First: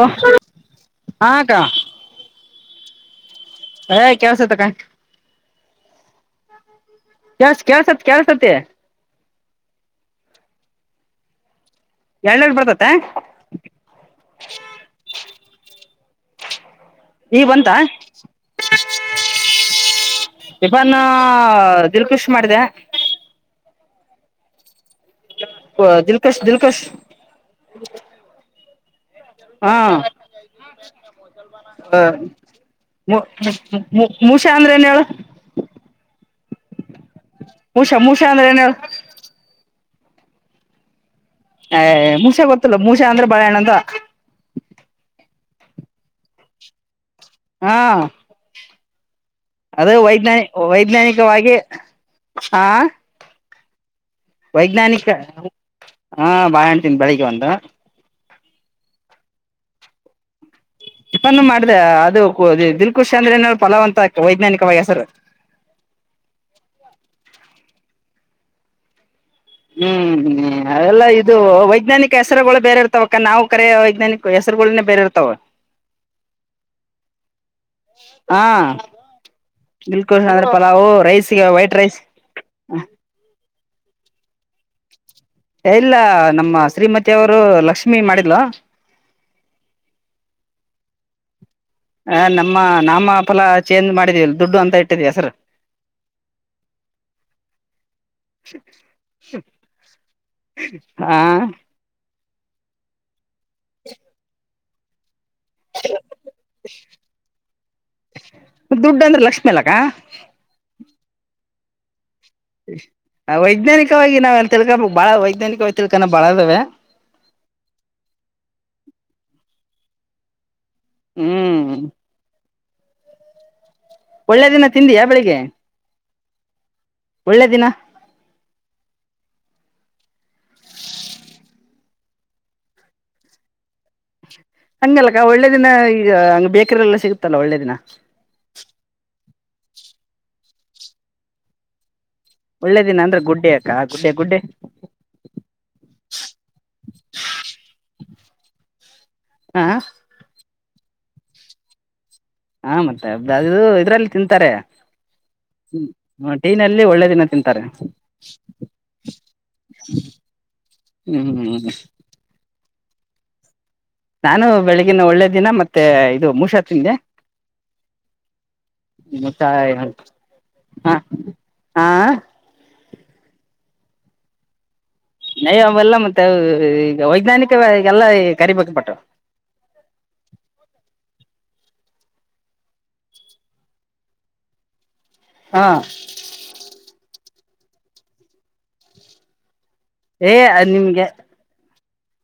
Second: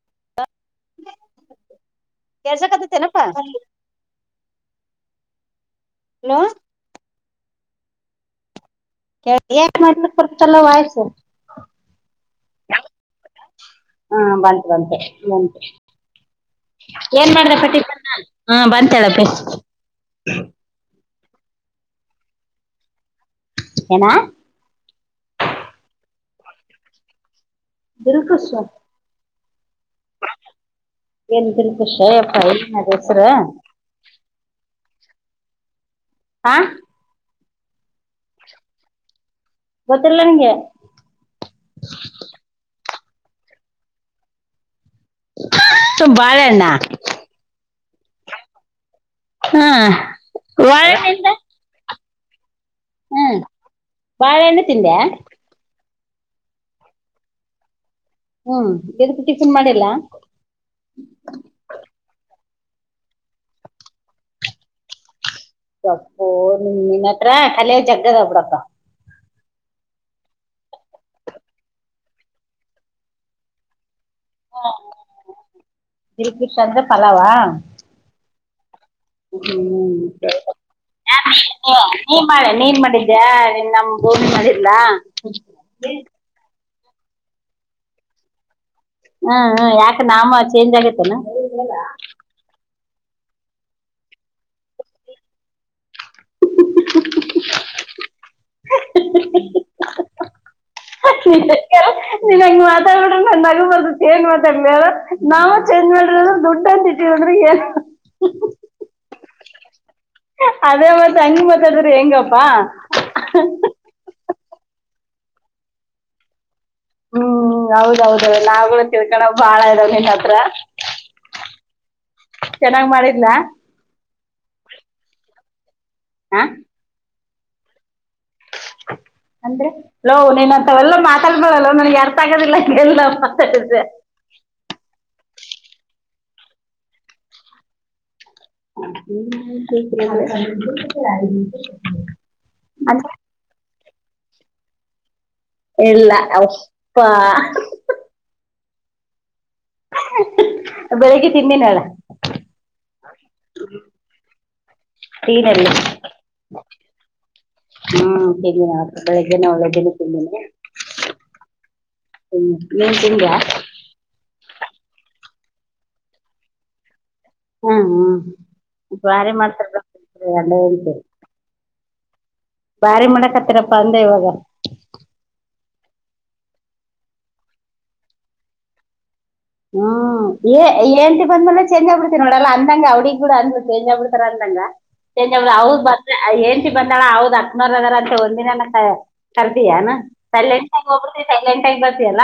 ಓ ಹಾ ಅಕ್ಕಾ. ಕೆಳಸಕತ್ತದತ್ತೇನಪ್ಪಾ. ಏ ಕೆಲಸ ಇತ್ತ ಅಕ್ಕ. ಹಲೋ. ಕೇಳಿಸ್ತ ಕೆಳಸತ ಕೆಳಸತೈತಿ. ಏನು ಮಾಡಿದ್ರು [unintelligible] ಚೋಲಾ ವಾಯ್ಸ್. ಎರಡನೇದ [unintelligible] ಬರ್ತತೆ ಹಾ ಬಂತ್ ಬಂತ್ ಬಂತು. ಏನ್ ಈಗ ಮಾಡ್ದಪ ಬಂತ ಟಿಪನ್ನ ಹಾ ಬಂತಳಪ್ಪಿ. ಟಿಪ್ಪಣ ದಿಲ್ ಖುಷ ಮಾಡಿದೆ. ಏನಾ. ದಿಲ್ಕಶ್ ದಿಲ್ಕಷ್. ದಿಲ್ಲಕಿಶ್. ಹಾ ಏನ್ ದಿಲ್ಕುಶ್ ಹ ಯಪ್ಪ ಏನ್ ಅದ ಹೆಸರು [unintelligible] ಮು ಮುಷಾಳ ಅಂದ್ರ ಏನ್ ಹೇಳು. ಹಾ. ಮೂಷ ಮುಷಾ ಅಂದ್ರ ಏನಳ. ಗೊತ್ತಿಲ್ ನಿಂಗೆ ಏ ಮುಷೆ ಗೊತ್ತಲ್ಲ ಮುಷೆ ಅಂದ್ರೆ ಬಾಳೆಹಣ್ಣಂತ. ಕ್ ಬಾಳೆ ಹಣ್ಣಾ ಹಾ ಹಾ ಅದು ವೈಜ್ಞಾನಿ ಬಾಳೆಹಣ್ಣಿಂದ ವೈಜ್ಞಾನಿಕವಾಗಿ ಆ ಹ್ಮ್ ಬಾಳ ಹಣ್ಣ ತಿಂದ್ಯಾ? ವೈಜ್ಞಾನಿಕ ಹಾ ಬಾಳೆನ್ ತಿಂದ ಬೆಳಿಗ್ಗೆ ಒಂದ ಹ್ಮ್ ಎದಕ್ ಟಿಫಿನ್ ಮಾಡಿಲ್ಲಾ? ಟೈಫನ್ನು ಮಾಡ್ದೇ ಅದು ದಿಲ್ಕುಶ್ ಅಂದ್ರೆ ಏನ್ ಫಲಾವ ಅಂತ ವೈಜ್ಞಾನಿಕವಾಗಿ ಹೆಸರು. ಯಪ್ಪೋ ನಿನ್ನತ್ರ ಕಲೆ ಜಗ್ಗದ ಬಿಡಪ್ಪಾ. ಹ್ಮ್ ಅದೆಲ್ಲ ಇದು ವೈಜ್ಞಾನಿಕ ಹೆಸರುಗಳು ಬೇರೆ ಇರ್ತವಕ್ಕ ನಾವು ಕರೆ ವೈಜ್ಞಾನಿಕ ಹೆಸರ್ಗೊಳ್ನೆ ಬೇರೆ ಇರ್ತಾವ. ದಿಲ್ಕುಶ್ ಅಂದ್ರೆ ಪಲಾವ ಹಾ ಹ್ಮ್ ದಿಲ್ಕುಶ್ ಅಂದ್ರೆ ಪಲಾವೂ ರೈಸ್ಗೆ ವೈಟ್ ರೈಸ್ ಮಾಡೆ ನೀನ್ ಮಾಡಿದ್ಯಾ ನೀ ನಮ್ ಭೂಮಿ ಮಾಡಿದ್ಲಾ? ಇಲ್ಲ ನಮ್ಮ ಶ್ರೀಮತಿ ಅವರು ಲಕ್ಷ್ಮೀ ಮಾಡಿದ್ಲು. ಹ್ಮ್ ಹ್ಮ ಯಾಕ ನಾಮ ಚೇಂಜ್ ಆಗೆತ್ತೇನ. ಹ ನಮ್ಮ ನಾಮ ಫಲ ಚೇಂಜ್ ಮಾಡಿದೀವಿಲ್ಲಿ ದುಡ್ಡು ಅಂತ ಇಟ್ಟಿದೀ ಹೆಸ್ರು. [unintelligible] ಹಾ ನೀನ್ ಹಂಗ ಮಾತಾಡಿಬಿಟ್ರ ನಂಗ್ ನಗು ಬರ್ತೈತಿ ಏನ್ ಮಾತಾಡ್ಲಿ ಹೇಳ ನಾವ್ ಏನ್ ಮಾಡ್ರಿ ಅಂದ್ರ ದುಡ್ಡ ಅಂತ ಇಟ್ಟೀವ್ ಅಂದ್ರ ಏನ [unintelligible] ದುಡ್ ಅಂದ್ರ ಲಕ್ಷ್ಮಿ ಅಲಕ್ಕಾ. ಅದೇ ಮತ್ ಹಂಗ್ ಮಾತಾಡಿದ್ರೆ ಹೆಂಗಪ್ಪಾ. ವೈಜ್ಞಾನಿಕವಾಗಿ ನಾವ ಏನ್ ತಿಳ್ಕೋ ಬಾಳ ವೈಜ್ಞಾನಿಕವಾಗಿ ತಿಳ್ಕನ ಬಾಳದಾವೆ. ಹ್ಮ್ ಹ್ಮ ಹೌದೌದದ ನಾವುಗಳು ತಿಳ್ಕಳ ಬಾಳ ಇದಾವ ನಿನ್ನ್ ಹತ್ರ ಹ್ಮ್ ಚೆನ್ನಾಗ್ ಮಾಡಿದ್ಲಾ? ಒಳ್ಳೆ ದಿನ ತಿಂದಿಯಾ ಬೆಳಿಗ್ಗೆ? ಹಾ ಒಳ್ಳೆ ದಿನ ಅಂದ್ರೆ? ಲೋ ನೀನಂತವೆಲ್ಲ ಮಾತಾಡ್ಬೇಡಲೋ ನನಗೆ ಅರ್ಥ ಆಗದಿಲ್ಲ ಏನಿಲ್ಲಾ ಮತ್ತೆ ಅದೇ ಹಂಗಲ್ಲಕ್ಕ ಒಳ್ಳೆ ದಿನ ಈ ಹಂಗ್ ಬೇಕರಿ ಎಲ್ಲ ಸಿಗುತ್ತಲ್ಲ ಒಳ್ಳೆ ದಿನ [unintelligible] ಒಳ್ಳೆ ದಿನ ಅಂದ್ರೆ ಗುಡ್ಡೆ ಯಕ್ಕಾ ಆ ಗುಡ್ಡೇ ಗುಡ್ಡೆ ಇಲ್ಲ ಅಪ್ಪಾ ಹಾ ಬೆಳಿಗ್ಗೆ ತಿಂದಿನ್ ಏಳ್ ಹಾ ಮತ್ತೆ [unintelligible] ಅದು ಇದ್ರಲ್ಲಿ ತಿಂತಾರೆ ಟೀನಲ್ಲಿ ಹ್ಮ ಟೀ ನಲ್ಲಿ ಒಳ್ಳೆ ದಿನ ತಿಂತಾರೆ. ಬೆಳಿಗ್ಗೆನೆ ಒಳ್ಳೆ ದಿನ ತಿಂದಿನಿ. ಹ್ಮ್ ಹ್ಮ್ ಹ್ಮ ಹ್ಮ ನೀನ್ ತಿಂದಿಯಾ? ನಾನು ಬೆಳಗಿನ ಒಳ್ಳೆ ದಿನ ಮತ್ತೆ ಇದು ಮುಷಾ ತಿಂದೆ. ಹ್ಮ್ ಹ್ಮ್ ಬಾರಿ ಮತ್ತೆ ಮಾಡ್ತಾರ ಹ ಗಂಡ ಹೆಂಡ್ತಿ ಹಾ ಬಾರಿ ಮಾಡಕತ್ತಿರಪ್ಪಾ ಅಂದೆ ಇವಾಗ. ನಯ ಅವಲ್ಲ ಮತ್ತೆ ಈಗ ವೈಜ್ಞಾನಿಕವಾಗಿ ಎಲ್ಲ ಕರಿಬೇಕ ಪಟ್ಟ. ಹ್ಮ್ ಏಏಂತಿ ಬಂದ ಮೆಲೆ ಚಂಜ್ ಆಗ್ಬಿಡ್ತತಿ ನೋಡಲ್ಲ ಅಂದಂಗ ಅವಡಿಗ್ ಗೂಡ ಅಂದ್ಬಡ್ ಚೇಂಜ್ ಆಬ ಬಿಡ್ತರ ಅಂದಂಗ. ಚೇಂಜ್. ಹಾ [unintelligible] ಹೆಂಡತಿ ಬಂದಾಳ ಹೌದ್ ಅಕ್ಕನವರ ಅದಾರ ಅಂತೆ ಒಂದಿನನ ಕರ್ದಿಯಾ ಏನು. ಏ ಅದ್ ಸೈಲೆಂಟಾಗ್ ನಿಮ್ಗೆ ಹೋಗ್ತಿಯ ಸೈಲೆಂಟಾಗ್ ಬರ್ತೀಯಲ್ಲ.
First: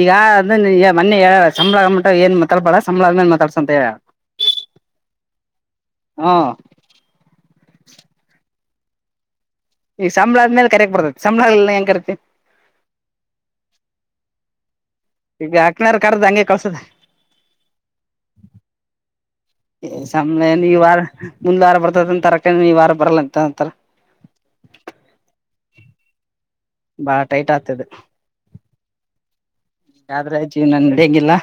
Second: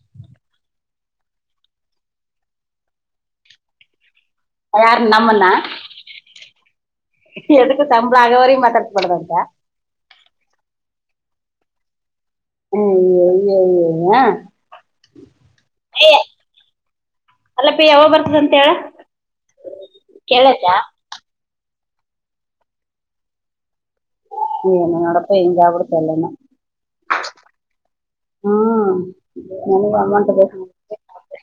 ಈಗ ಅ ಈ ಮೊನ್ನೆ ಹೇಳ್ಯಾಳ ಸಂಬಳಗ ಮಟ ಏನ್ ಮಾತಾಡ್ಬಡಲ್ಲ ಸಂಬಳ ಆದ್ ಮೇಲೆ ಮಾತಾಡ್ಸಂತ ಹೇಳ್ಯಾಳ. ಯಾರ್ನ್ ನಮ್ನನ್ನ ಹ್ಮ್ ಎದುಕ್ಕ ಸಂಬಳ ಆಗೋವರೆಗೂ ಮಾತಾಡಬಾರದು ಅಂತ. ಈ ಸಂಬಳ ಆದ ಮೇಲೆ ಕರಿಯೋಕೆ ಬರ್ತತಿ ಸಂಬಳಗಿಲ್ಲ ಹೆಂಗ ಕರೀತಿ. ಅಯ್ಯೋಯ್ಯೋ ಯಾ. ಈಗ ಅಕ್ನಾರ್ ಕರ್ದ್ ಹಂಗೆ ಕಳ್ಸದ [inaudible] ಅಲ್ಲಪಿ ಯಾವಾಗ ಬರ್ತದಂತ ಹೇಳ. ಸಂಬಳ ಕೇಳಕ್ಕ ಈ ವಾರ ಮುಂದ್ಲ ವಾರ ಬರ್ತದಂತ ತರಕ ಈ ವಾರ ಬರಲ್ಲಂತ ಅಂತಾರ. ಏನು ನೋಡಪ್ಪ ಹಿಂಗಾಗ್ಬಿಡ್ತು ಎಲ್ಲನು. ಬಾಳ ಟೈಟ್ ಆಯಿತು ಇದು. ಹ್ಮ್ ನನಗೆ ಆದ್ರ ಅಂಗೆ ಅನ್ಸಕತ್ ಜೀವನ ನಡೆಯಂಗಿಲ್ಲ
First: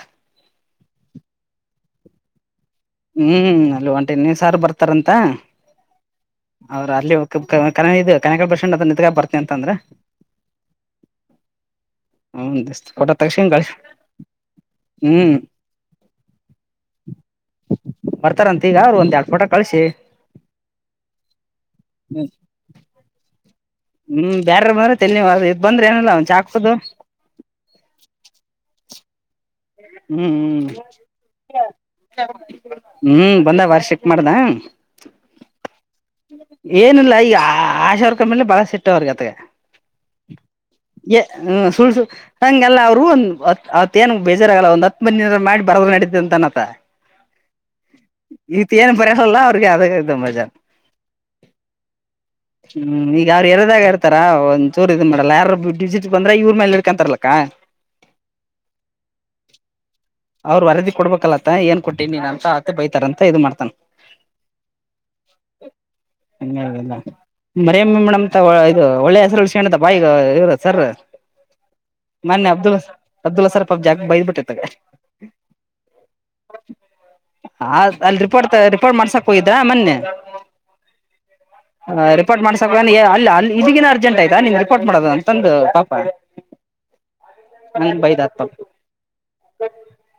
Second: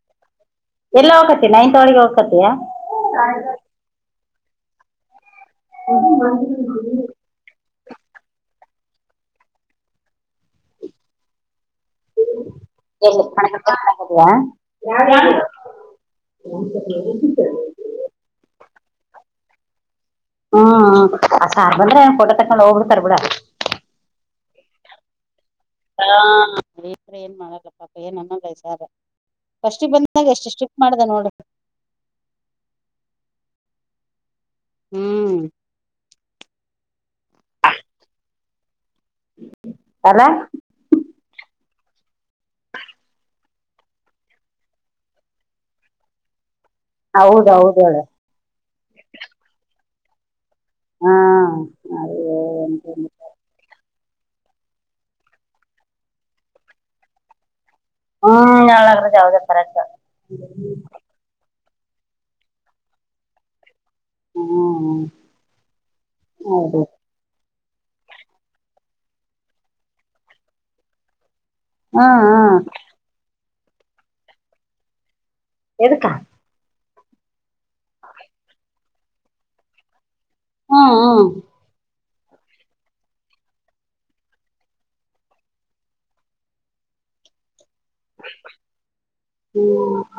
ಎಲ್ಲ ಹೋಗಕತಿ ನೈನ್ತ್ ವಾರ್ಡ್ ಗೆ ಹೋಗಕತಿಯಾ. ಹ್ಮ್ ಅಲ್ಲಿ ಒಂಟೆನೇ ಸಾರ ಬರ್ತಾರಂತ ಅವ್ರ ಅಲ್ಲಿ ಕ ಕ ಇದು ಕನೆಕಳ ಬಸ್ಂಡ್ ಅತ್ರ ನಿಂತ್ಕ ಬರ್ತನ ಅಂತಂದ್ರ. ಹ್ಮ [unintelligible] ಹ್ಮ್ ಹಾ [unintelligible] ಬರ್ತಾರಂತ ಈಗ ಅವರು ಒಂದ್ ಎರಡು ಪೋಟ ಕಳಸಿ ಹ್ಮ್ ಸಾರ್ ಬಂದ್ರೆ ಎನ್ ಪೋಟೋ ತಕ್ಕೊಂಡ ಹೋಗ್ಬಿಡ್ತಾರ ಬಿಡು. ಹ್ಮ್ ಬ್ಯಾರಾರ ಬಂದ್ರ ತಲೆ ನೋವು ಅದ್ ಇದ್. ಬಂದ್ರ ಏನಲ್ಲ ಹಾ ಒಂದ್ ಚಾ ಕುಡುದು ಏನ್ ಮಾಡಲ್ಲ ಪಾಪ ಏನ್ ಅನ್ನಲ್ಲ ಈ ಸರ್. ಫಸ್ಟ್ಗ್ ಬಂದಾಗ ಎಷ್ಟು ಸ್ಟ್ರಿಕ್ ಮಾಡ್ದ ನೋಡು. ಹೂ ಬಂದಾಗ್ ಬಾರಿ ಸ್ಟ್ರಿಕ್ಟ್ ಮಾಡಿದ. ಹ್ಮ್ ಏನಿಲ್ಲ ಈಗ ಆ ಆಶಾ ವರ್ಕರ್ ಮ್ಮೇಲೆ ಬಾಳ ಸಿಟ್ಟ ಅವ್ರಗತೆಗ. ಅಲ್ಲ ಎ ಹ್ಮ ಸುಳ್ಸು ಹಂಗಗೆಲ್ಲ ಅವರು ಅತ್ ಅತ್ ಏನ್ ರಾಗಲ್ಲ ಒಂದ ಹತ್ತ ಮಂದಿ ನರ ಮಾಡಿ ಬರದ್ ನಡೀತ ಅಂತನಾ ಆತ. ಹೌದೌದ ಹೇಳು. ಈತ್ ಏನ್ ಬರೆಯೋಲ್ಲ ಅವ್ರಿಗೆ ಆದ ಇದು ಮಜಾ. ಹಾ ಅಯ್ಯೋ, ಎಂತ ಒಂದು ಹ್ಮ್ ಈಗ ಅವ್ರ ಏರಿಯಾದಾಗ್ ಹಾರ. ಇರ ಒಂದ್ ಚೂರು ಇದ್ ಮಾಡಲ್ಲ ಯಾರು ಡಿಸಿಟ್ ಬಂದ್ರೆ ಇವ್ರ ಮೇಲೆ ಇಡ್ಕಂತಾರಲಕ್ಕಾ. ಹೂ ಹೇಳು ನಾಗರಾಜ ಹೌದು ಕರೆಕ್ಟ್. ಅವ್ರ ವರದಿ ಕೊಬೇಕಲ್ಲತ್ತ ಏನ್ ಕೊಟ್ಟಿನಿ ನೀನ ಅಂತ ಆತ್ತೆ ಬೈತಾರ ಅಂತ ಇದು ಮಾಡ್ತನ್. ಹ್ಮ್ ಹೌದು ಹಂಗೇನಿಲ್ಲ. ಮರಮ್ಮ ಮೇಡಮ್ಂತ ಇದು ಒಳ್ಳೆ ಹೆಸರು ಉಳಿಸ್ಯಾಂದಿದಪಾ ಇರ ಸರು. ಹ್ಮ್ ಮೊನ್ನೆ ಹ್ಮ್ ಅಬ್ದುಲ್ ಅಬ್ದುಲ್ ಹಸರ್ ಪಬ್ ಜಾಗ ಬೈದ್ಬಿಟ್ಟಿತಗ. ಎದಕ್ಕಾ ಹ ಅಲ್ಲಿ ರಿಪೋರ್ಟ್ ರಿಪೋರ್ಟ್ ಮಾಡ್ಸಾಕ್ ಹೋಗಿದ್ದಾ ಮೊನ್ನೆ. ಹ್ಮ ಹ್ಮ. ಹ ರಿಪೋರ್ಟ್ ಮಾಡ್ಸಕ್ ಅಲ್ಲಿ ಅಲ್ಲಿಗಿನ ಅರ್ಜೆಂಟ್ ಆಯ್ತಾ ನಿನ್ ರಿಪೋರ್ಟ್ ಮಾಡೋದು ಅಂತಂದು ಪಾಪ. [inaudible] ನಂದ ಬೈದ್ ಆತ್ಪ. ಹ್ಮ [unintelligible]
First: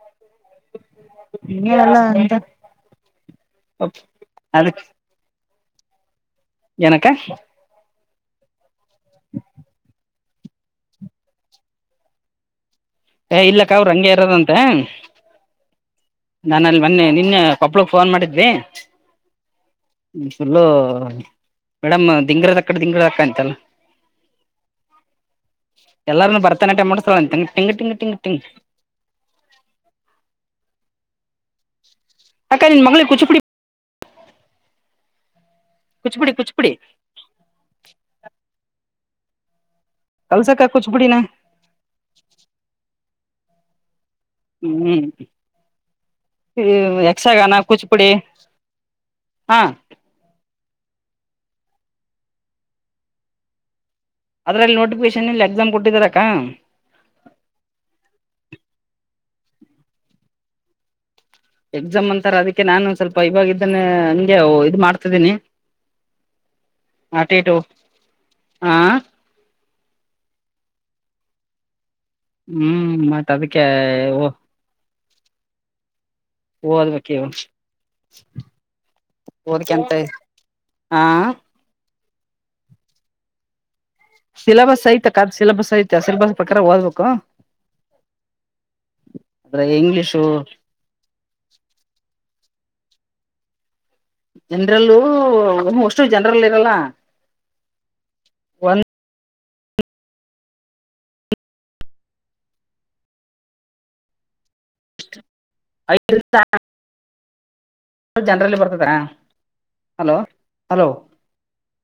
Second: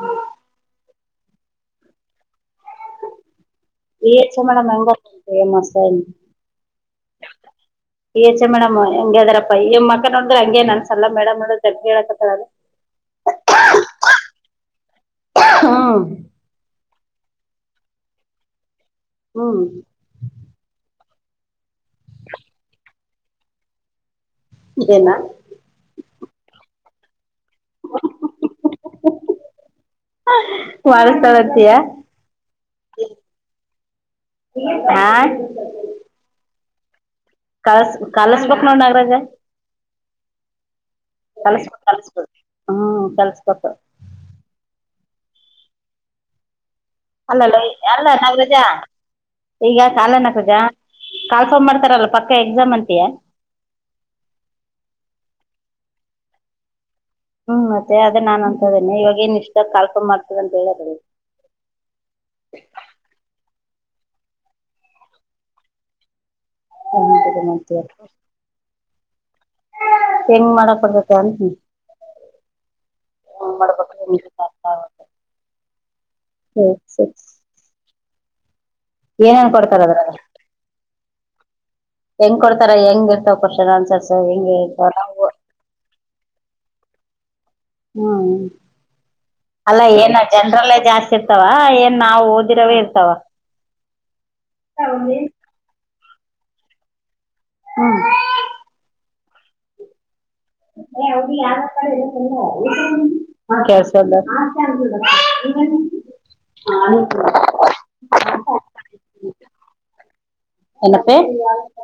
ಲ್ಲಂತ [unintelligible] ಈ ಹೆಚ್ ಎಂ ಮೇಡಮ್ಂ ಹೆಂಗ್ ಆರ ಏನಕ್ಕ [inaudible] ಈಹೆಚ ಎಂ ಮೇಡಮ್ ಹಂಗ ಅದಾರಪ್ಪ ಈವ ಮಕ್ಕ ನೋಡ್ರೆ ಹಂಗಗೆ ಅನ್ಸಲ್ಲ ಮೇಡಮ್ ನೋಡ್ರ ಹೇಳಕತ್ತಳ ಹ [unintelligible] ಏ ಇಲ್ಲಕ್ಕ ಅವ್ರ ಹಂಗೆ ಇರದಂತೆ ಹ್ಮ್ ನಾನ ಅಲ್ಲಿ ಮೊನ್ನೆ ನಿನ್ನೆ ಕೊಪ್ಪಳಗ್ ಫೋನ್ ಮಾಡಿದ್ವಿ ಹ್ಮ್ ಫುಲ್ಲು ಮೇಡಮ್ ದಿಂಗ್ರದ ದಿಂಗ್ರದಕ್ಕಂತಲ್ಲ ಇದೇನಾ ಎಲ್ಲರನ್ನುೂ ಭತನಾಟ್ಯ ಮಾಡಿಸ್ತಾಳಂತೆನ್ ಟಿಂಗ್ ಟಿಂಗ್ ಟಿಂಗ್ ಟಿಂಗ್ ವಾರಸತಯ [unintelligible] ಅಕ ನಿನ್ ಮಿಗೆ ಕುಚುಪಡಿ ಹಾ ಕುಚುಪುಡಿ ಕುಚಿಪುಡಿ ಕಳಸ್ ಕಾಲಸ್ಬೇಕಕ್ ನೋಡ ನಾಗ್ರಜ ಕಲ್ಸಕ ಕುಚಿಪುಡಿ ನಾ ಕಲ್ಸ್ಕೊ ಕಲ್ಸ್ಕೋ ಹ್ಮ್ ಕಲ್ಸ್ಕೊಟ್ಟ [unintelligible] ಹ್ಮ್ ಯಕ್ಷಗಾನ ಅಲ್ಲಲ್ಲ ಅಲ್ಲ ಕುಚಿಪುಡಿ ನಾಗರಾಜ್ ಹಾ ಈಗ ಕಾಲ ನಾಗರಾಜ್ ಕಾಲ್ಫಾರ್ಮ್ ಮಾಡ್ತಾರಲ್ಲ ಪಕ್ಕ ಎಕ್ಸಾಮ್ ಅಂತಿಯಾ ಅದ್ರಲ್ಲಿ ನೋಟಿಫಿಕೇಶನ್ ಇಲ್ಲಿ ಎಕ್ಸಾಮ್ ಬುಟ್ಟಿದಾರಕ್ಕಾ ಹ್ಮ್ ಮತ್ತೆ ಅದೇ ನಾನ್ ಅನ್ಸದೇನೆ ಇವಾಗ ನ್ ಇಷ್ಟಾಗ ಕಲ್ಪ ಮಾಡ್ತದ ಅಂತ ಹೇಳ ಎಕ್ಸಾಮ್ ಅಂತಾರೆ ಅದಕ್ಕೆ ನಾನು ಸ್ವಲ್ಪ ಇವಾಗ ಇದ್ದನ್ನೆ ನಂಗೆ ಇದು ಮಾಡ್ತಿದ್ದೀನಿ ಆಟಿಟು ಹಾ ಹೆಂಗ್ ಮಾಡಕ್ ಬರ್ತತೆ ಅಂತಿನಿ ಹ್ಮ್ ಮತ್ತ್ ಅದಕ್ಕೆ ಹಾ [unintelligible] ಓದ್ಬೇಕವು ಏನೇನ್ ಕೊಡ್ತಾರ ಓದಕ್ಕೆಂತ ಅದ್ರಾಗ ಹಾ ಹೆಂಗ್ ಕೊಡ್ತಾರ ಹೆಂಗ ಇರ್ತ ಕರ್ಷನ್ಸರ್ ಸಿಲೆಬಸ್ ಐತೆ ಕಾದ್ ಸಿಲೆಬಸ್ ಐತೆ ಸಿಲೆಬಸ್ ಪ್ರಕಾರ ಓದ್ಬೇಕು ಹ್ಮ್ ಆದ್ರೆ ಅಲ್ಲ ಏನ ಇಂಗ್ಲಿಷು ಜನ್ರಲ್ಲೇ ಜಾಸ್ತಿ ಇರ್ತವ ಏನ್ ನಾವು ಓದಿರವೇ ಇರ್ತವ ಜನರಲ್ಲೂ ಅಷ್ಟು ಜನರಲ್ ಇರಲ್ಲ ಹ್ಮ್ ಒಂದ್ ಅ ಹದು ಯಾರ ಕ [unintelligible] ಹ ಕೆಲಸ ಅಲ್ಲ ಅಹಸ [unintelligible] ನ [unintelligible] ಜನರಲ್ಲಿ ಬರ್ತಾದ ಹಲೋ ಹಲೋ ಏನಪ್ಪಿ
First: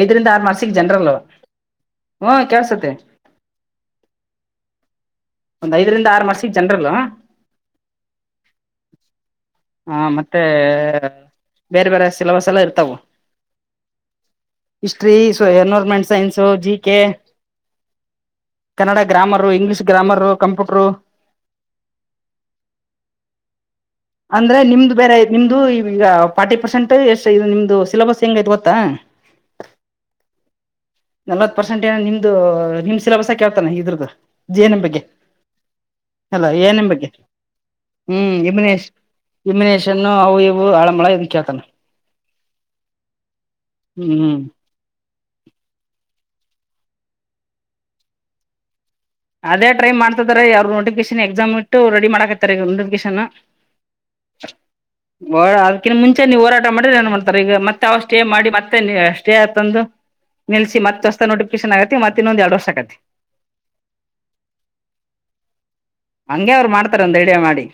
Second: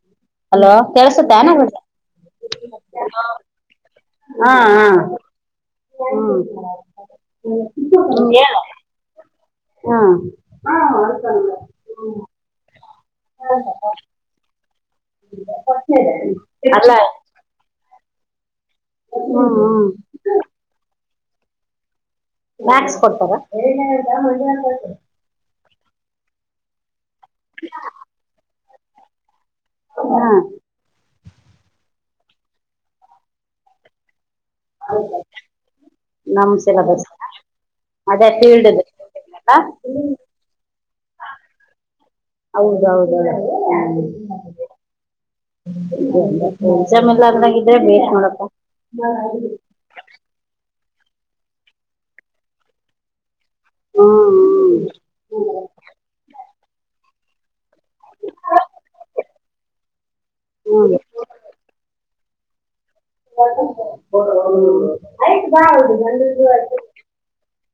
ಐದರಿಂದ ಆರ್ ಹಲೋ ಮಾರ್ಷಿಗೆ ಜನರಲ್ವ ಕೇಳಸುತ್ತಾನ ಹ ಕೇಳ್ಸತ್ತ ಹಾ ಹಾ ಒಂದ್ ಐದರಿಂದ ಆರು ಮಾರ್ಷಗಿ ಜನರಲ್ಲ ಹ್ಮಗೆ [unintelligible] ಹಾ ಹ ಮತ್ತೆ ಹಾ ಅತಲ್ಲ ಹ [unintelligible] ಸ ಎಲ್ಲ ಇರ್ತಾವು [inaudible] ಹಿಸ್ಟ್ರಿ ಎನ್ವೈರ್ಮೆಂಟ್ ಸೈನ್ಸು ಜಿ ಅಲ್ಲ ಕೆ. ಕನ್ನಡ ಗ್ರಾಮರು ಹ್ಮ್ ಇಂಗ್ಲೀಷ್ ಹ್ಮ್ ಗ್ರಾಮರ್ ಕಂಪ್ಯೂಟರು. ಮ್ಯಾಕ್ಸ್ ಕೊಡ್ತಾರ. ಅಂದ್ರೆ ನಿಮ್ದು ಬೇರೆ ನಿಮ್ದು ಈಗ ಫಾರ್ಟಿ ಪರ್ಸೆಂಟ್ ಎಷ್ಟು ಇದು ನಿಮ್ದು ಸಿಲೆಬಸ್ ಹೆಂಗ್ ಗೊ ತ್ತಾ. ಹಾ. ನಲ್ವತ್ ಪರ್ಸೆಂಟ್ ಏನ ನಿಮ್ದು ನಿಮ್ ಸಿಲೆಬಸ್ ಕೇಳತಾನ ಇದ್ರ್ದು. ಜೆ ಏನ್ ಎಂ ಬಗ್ಗೆ ಅಲ್ಲಾ ನಮ್ ಎ ಏನ್ ಎಂ ಸಿಲಬಸ್ ಬಗ್ಗೆ ಅದೇ ಹ್ಮ್ ಫೀಲ್ಡ್ ಯಮನೇಶ್. ಇಮಿನೇಷನ್ನು ಅವು ಇವು ಆಳಮಳ ಇದ ಕೇಳ್ತಾನ. ಹೌದೌದೌದು ಹ್ಮ್. [unintelligible] ಆಗ್ಲಾಗಿದ್ರೆ ಭೇಷ್ ಮಾಡಪ್ಪ. ಅದೇ ಟ್ರೈ ಮಾಡ್ತಾರೆ ಯ ಅವ್ರರು ನೋಟಿಫಿಕೇಶನ್ ಎಕ್ಸಾಮ್ ಇಟ್ಟು ರಡಿ ಮಾಡಾಕತ್ತಾರೆ ನೋಟಿಫಿಕೇಶನ್. ಹ್ಮ್ ಬಳ ಹ್ಮ್ ಅದ್ಕಿನ್ ಮುಂಚೆ ನೀವು ಹೋರಾಟ ಮಾಡಿದ್ರೆ ಏನ್ ಮಾಡ್ತಾರೆ ಈಗ ಮತ್ತ ಸ್ಟೇ ಮಾಡಿ ಮತ್ತೆ ಸ್ಟೇ ತಂದು ನಿಲ್ಸಿ ಹ್ಮ್ ಮತ್ತೆ ಹೊಸ ನೋಟಿಫಿಕೇಶನ್ ಆಗತಿತ್ತೆ. ತ್ತ ಇನ್ನೊಂದು ಎರಡ ವರ್ಷ ಆಕೇತ. [inaudible] ಆಯ್ತು ಬಾ. ಬಂದಿದ್ರು ಹಂಗೆ ಅವ್ರು ಆಯ್ತು. ಮಾಡ್ತಾರ ಒಂದ್ ಐಡಿಯಾ ಮಾಡಿ.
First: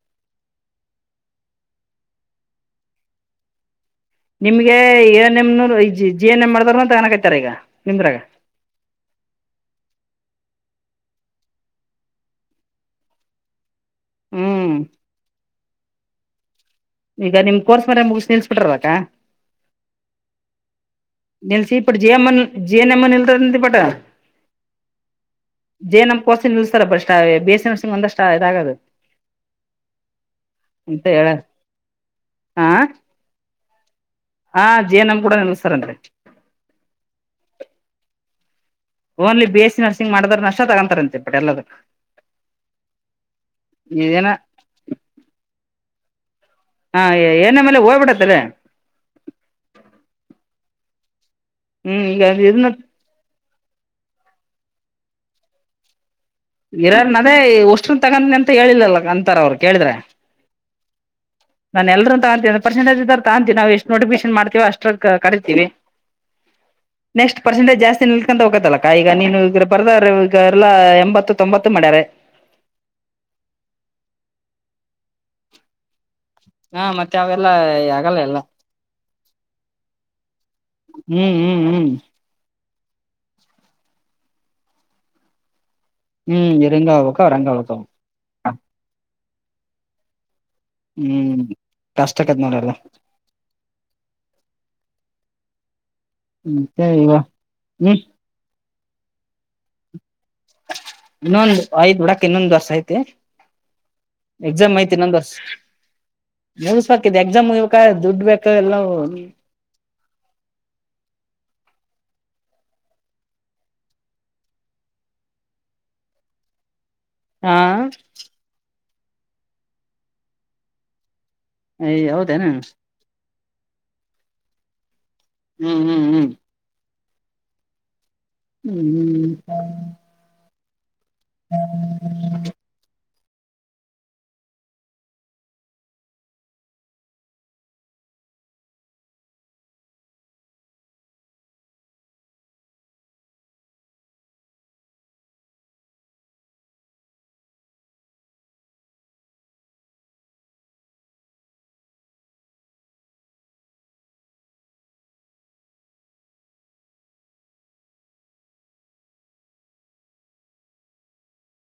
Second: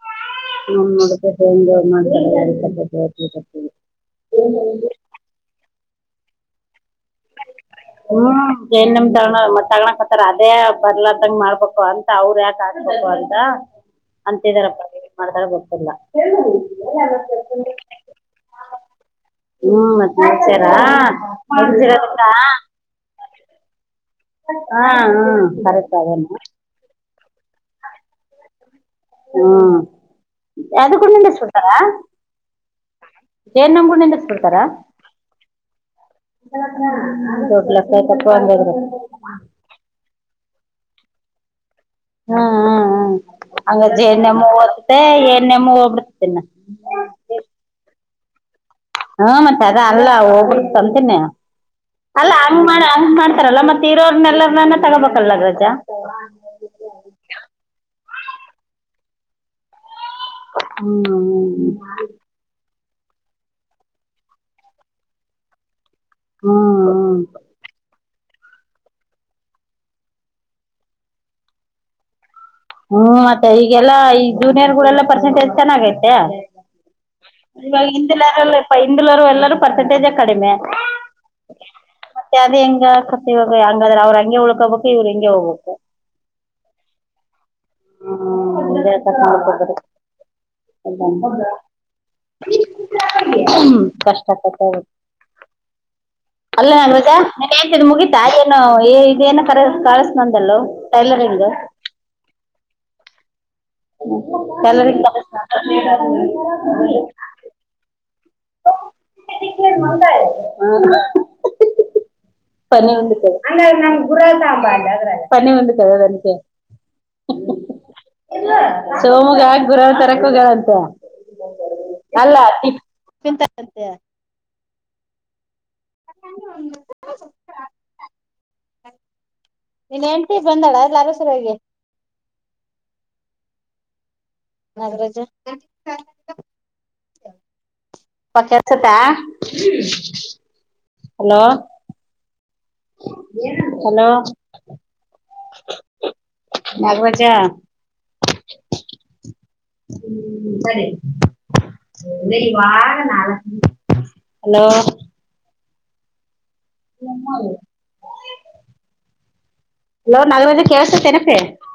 [unintelligible] ನಿಮ್ಗೆ N M G N M ಮಾಡ್ದಾರ ತಗಕೈತಾರ ಈಗ. ನಿಮ್ದ್ರಾಗ ಹಾ. ಜೆ ಎನ್ ಎಂ ತಗ ತಗಣಕ್ ಹತ್ತಾರ ಅದೇ ಬರ್ಲದಂಗ ಮಾಡ್ಬೇಕು ಅಂತ ಅವ್ರ ಯಾಕ ಹಾಕ್ಬೇಕು ಅಂತ. ಅಂತಿದ್ದರ ಹ್ಮ್ ಪಾ ಏನ್ ಮಾಡ್ತಾರ ಗೊತ್ತಿಲ್ಲ. ಮತ್ತೆ ಈಗ ನಿಮ್ ಸುಮ್ನೆ ಕೋರ್ಸ್ ಮರ ಮುಗಿಸಿ ನಿಲ್ಸ್ ಬಿಟ್ರಕ್ಕಾ. ಹ್ಮ್ ಮತ್ತ್ ನಿಲ್ಲಿಶ್ಯರ. [unintelligible] ಮ್ಮನ್ ಜಿ ಎನ್ ಎಮ್ಮನ್ ಇಲ್ರ ಬಟ್. ಹಾ ಹ ಕರೆಕ್ಟ್ ಅದನು. ನಿಲಸ್ತಾರ ಬಷ್ಟ ಬಿ ಎಸ್ ಈ ನರ್ಸಿಂಗ್ ಒಂದಷ್ಟ ಇದಾಗದು. ಹ್ಮ ಆದು ಕೂಡಂಡ ಸಟಾರಾ. ಆ ಏನ್ ನಮಗೂ. [unintelligible] ಹಾ ಜೇ ನಮ್ ಕೂಡ ನೀಲಸ್ತಾರ ಅಂತೇ. ದೊಡ್ಡ ಲೆಕ್ಕಾ ಆಯ್ತ್ ಪಾ ಹಂಗ ಆದ್ರೆ. Only B S C nursing ಮಾಡಿದ್ರ ಅಷ್ಟ ತಗೊಂತಾರಂತೆ ಬಟ್ ಎಲ್ಲದಕ್ಕ. ಹ್ಮ್ ಹ್ಮ್ ಹ್ಮ್ ಹಂಗ ಜೆ ಏನ ನೆಮ್ಮು ಹೋಗುತ್ತೆ ಎ ಎನ್ ಎಂ ಹೋಗ್ಬಿಡ್ತತಿನ. ಹಾಂ ಎ ಎನ್ ಎಂ ಹೋಗ್ಬಿಡತ್ತಲ್ಲೇ. ಹ್ಮ ಮತ್ತೆ ಅದ ಅಲ್ಲ ಹೋಗ ಬಿಡತ್ತ್ ತಂತನ್ಯ ಹ್ಮ್ ಅಲ್ಲ ಈಗ ಹಂಗ ಇದನ್ನ ಮಾಡ ಹ ಮಾಡ ಲ್ಲ ಮತ್ತೆ ಇರೋರನ್ನೆಲ್ಲ ತಗೋಬೇಕಲ್ಲ ರಜಾ. ಇರಾರ ನದೇ ಉಷ್ಟ್ರ ತಗೊಂಡಿ ಅಂತ ಹೇಳಿಲ್ಲಲ್ಲ ಅಂತಾರ ಅವ್ರು ಕೇಳಿದ್ರೆ. ಹ್ಮ. ನಾ ಎಲ್ಲರೂ ತೊಂತೀನ ಪರ್ಸೆಟೇಜ ಇದ್ದರ್ನ ತಗಂತೀವಿ ನಾವು ಎಷ್ಟ ನೋಟಿಕೇಶನ್ ಮಾಡ್ತೀವೋ ಅಷ್ಟ ಕರಿತೀವಿ. ಹ್ಮ್ ಹ್ಮ್ ನೆಕ್ಸ್ಟ್ ಪರ್ಸೆಂಟೇಜ್ ಜಾಸ್ತಿ ನಿಲ್ ಕಂತ ಹೋಗತ್ತಲ್ಲಕ್ಕ ಈಗ ನೀನುಗ ಬರ್ದ ಎಲ್ಲಾ ಎಂಬತ್ತು ತೊಂಬತ್ತು ಮಾಡ್ಯಾರ. ಹ್ಮ್ ಮತ್ತೆ ಈಗೆಲ್ಲಾ ಈ ಜೂನಿಯರ್ ಗಳೆಲ್ಲಾ ಪರ್ಸೆಂಟೇಜ್ ಚೆನ್ನಾಗೈತೆ. ಹಾ ಮತ್ತೆ ಅವೆಲ್ಲ ಇವಾಗ ಆಗಲ್ಲ ಹಿಂದಿಲಿ ಎಲ್ಲ ಯಾರೂ ಇಲ್ಲಪಾ ಹಿಂದಿಲರು ಎಲ್ಲರೂ ಪರ್ಸೆಂಟೇಜ ಕಡಿಮೆ ಹ್ಮ್ ಹ್ಮ್ ಹ್ಮ್ ಮತ್ತೆ ಅದೇ ಹೆಂಗ ಕಸ ಹಂಗಾದ್ರ ಅವ್ರ ಹಂಗೆ ಉಳ್ಕೋಬೇಕು ಇವ್ರರು ಹೆಂಗೆ ಹೋಗ್ಬೇಕು ಹ್ಮ್ ಇವ್ರ್ ಇಂಗ ಹೋಗ್ಬೇಕು ಅವ್ರು ಅಂಗೇ ಹೋಗ್ಬೇಕು ಹ್ಮ್ ಇತ ನೋಡ್ಬೋ್ರ [inaudible] ಹ [inaudible] ಹ್ಮ್ ಕಷ್ಟ ಆಕತ್ ನೋಡಲ್ಲ ಹ್ಮ ಕಷ್ಟ ಆ ಅಲ್ಲೇ ಮತ್ತೆ ಇವ ನನ್ೇತ ಹ್ಮ್ ಮುಗ [inaudible] ತಾಯ ಏನು ಇದ ಏನು ಕ ಕಸ್ ಬಂದಲ್ಲು ಟೈಲರಿಂಗ್ ಆಯ್ ಬಿಡಕ್ ಇನ್ನೊ ವರ್ಸ ಐತೆ ಎಕ್ಸಾಮ್ ಐತಿ ಟೈಲರಿಂಗ್ ನಂದರ್ ಕಲಸ ನಗಸ್ಬೇಕಕ್ ಎಕ್ಸಾಮ್ ಮುಗಿಬೇಕ್ ದುಡ್ ಬೇಕಾದ ಎಲ್ಲ [unintelligible] ಮಂಗ [inaudible] ಪನಿ ಉಂದದೆ ಅಂದ್ರ ನಮ ಗುರ ಆಬ್ಬಾದ ಅದ್ರೆ ಪನಿ ಉಂದತದೆ ಅದನಕ್ಕೆ [inaudible] ಹಾ ಸೋಮಗ ಹಾಕ ಬುರ ತರಕ ಹೋಗಂತ ಅಲ್ಲ ಹೌದೇನ ಚಿಂತ ಹ್ಮ್ ಹ್ಮ್ ಹ್ಮ್ [inaudible] ಹ್ಮ್ ಹ್ಮ್ ಹ [inaudible] ನೀನ್ ಹೆಂಡತಿ ಬಂದಳಲ್ಲ ಹಗೆ [unintelligible] ನಾಗರಾಜ ಪ ಕೆಸತ ಹಲೋ [unintelligible] ಹಲೋ ನಾಗರಾಜ ಹ್ಮ ಸರಿ [unintelligible] ಅದೇ ಈ ವಾರ ನಾಲಕ್ ಹಲೋ ಎ [unintelligible] ಹಲೋ ನಾಗರಾಜ ಕೇಳಸತೇನಪ್ಪಿ